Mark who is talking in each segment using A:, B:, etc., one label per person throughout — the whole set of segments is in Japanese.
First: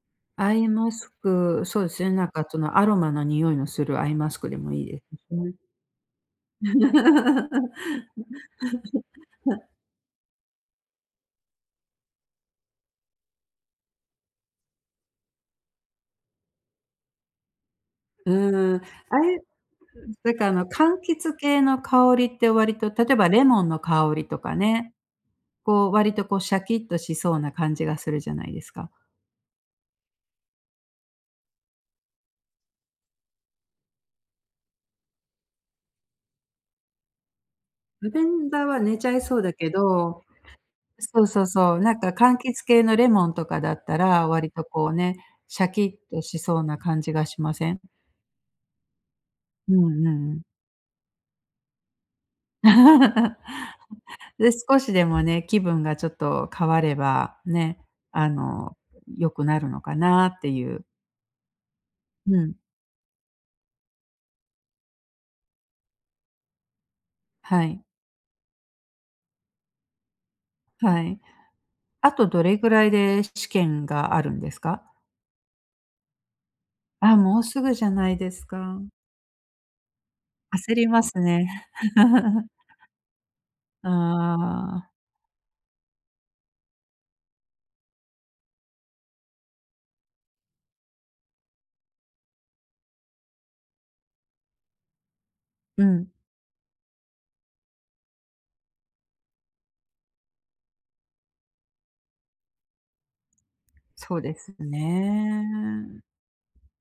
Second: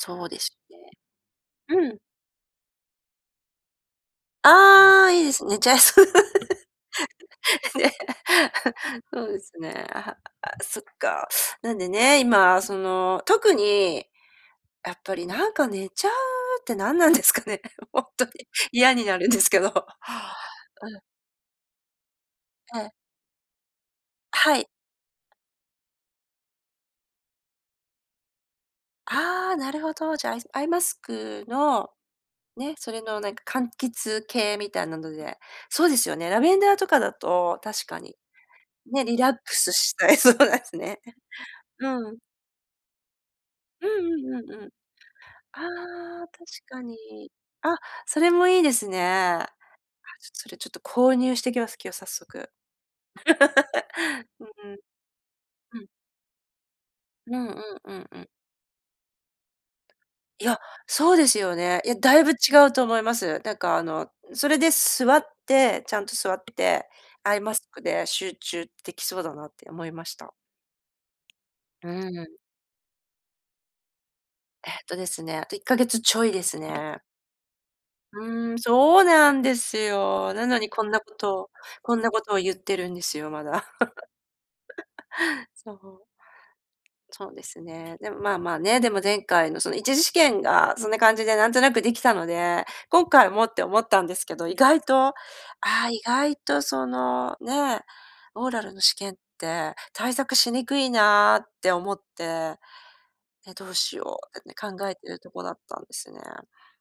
A: そうで
B: ア
A: す
B: イ
A: ね。
B: マスク、そう
A: う
B: で
A: ん。
B: すね、なんかそのアロマの匂いのするアイマスクでもいいで
A: ああ、いいで
B: す
A: す。
B: ね。
A: 寝ちゃいそう。
B: はい。
A: そうですね。あ、そっか。なんでね、今その特に、やっぱりなんか寝ちゃうって何なんですかね。ほんと
B: う
A: に
B: ーん、
A: 嫌にな
B: あ
A: るんで
B: れ、
A: すけど。う
B: なんかあの柑
A: ん。
B: 橘系の香りって割
A: は
B: と、
A: い。
B: 例えばレモンの香りとか
A: はい。
B: ね、こう割とこうシャキッとしそうな感じがするじゃないですか。
A: ああ、なるほど。じゃあ、アイアイマスクの、ね、それのなんか柑橘系みたいなので。そうですよね、ラベンダーとかだと、確か
B: ラ
A: に。
B: ベンダーは寝
A: ね、
B: ちゃ
A: リ
B: い
A: ラッ
B: そ
A: ク
B: うだけ
A: スしたい
B: ど、
A: そうですね。
B: そうそうそう、なんか
A: うん。
B: 柑橘系のレモンとかだっ
A: う
B: たら
A: んうん
B: 割
A: うん
B: と
A: うん。
B: こうね、シャキッと
A: ああ、
B: し
A: 確
B: そうな
A: か
B: 感じが
A: に。
B: しませ
A: あ、
B: ん。
A: それもいいですね。あ、
B: うんうん。
A: それちょっと購入してきます、今日早速。うん
B: で、
A: うん。
B: 少しでもね、気
A: う
B: 分
A: ん
B: がちょっと変われ
A: う
B: ば、
A: んうん
B: ね、
A: うんうん。
B: あの、良くなるのかなっ
A: い
B: て
A: や、
B: いう。
A: そうですよね。いや、だいぶ
B: う
A: 違
B: ん。
A: うと思います。なんかあのそれで座ってちゃんと座って、アイマ
B: は
A: ス
B: い。
A: クで集中できそうだなって思いました。
B: はい。
A: う
B: あと
A: ん。
B: どれぐらいで試験があるんです
A: えっ
B: か？
A: とですね、あと1ヶ月ちょいですね。
B: あ、もうすぐじゃないです
A: うーん、
B: か。
A: そうなんですよ。なのに
B: 焦
A: こ
B: り
A: んな
B: ま
A: こ
B: す
A: と、
B: ね。
A: こんなことを 言ってるんですよ、まだ。
B: ああ。
A: そう。そうですね。でもまあまあね、でも前回のその1次試験がそんな感じでなんとなくできたので、今回もって思ったんですけど、意外とあ
B: う
A: あ意
B: ん。
A: 外とそのね、オーラルの試験って対策しにくいなって思って。で、どうし
B: そ
A: よ
B: うで
A: うってね
B: す
A: 考えてるとこ
B: ね。
A: だったんですね。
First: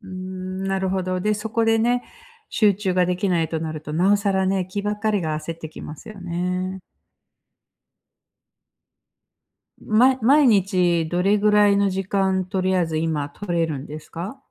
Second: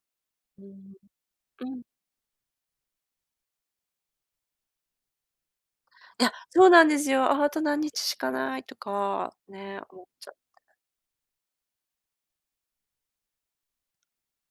B: うー
A: う
B: ん、なるほ
A: ん、
B: ど。で、そこ
A: う
B: で
A: ん。
B: ね、集中ができないとなると、なおさらね、気ばっかりが焦ってきますよ
A: いや、そう
B: ね。
A: なんですよ。あと何日しかないとかね思っ
B: ま
A: ちゃっ
B: 毎
A: て。
B: 日どれぐらいの時間とりあえず今取れるんですか？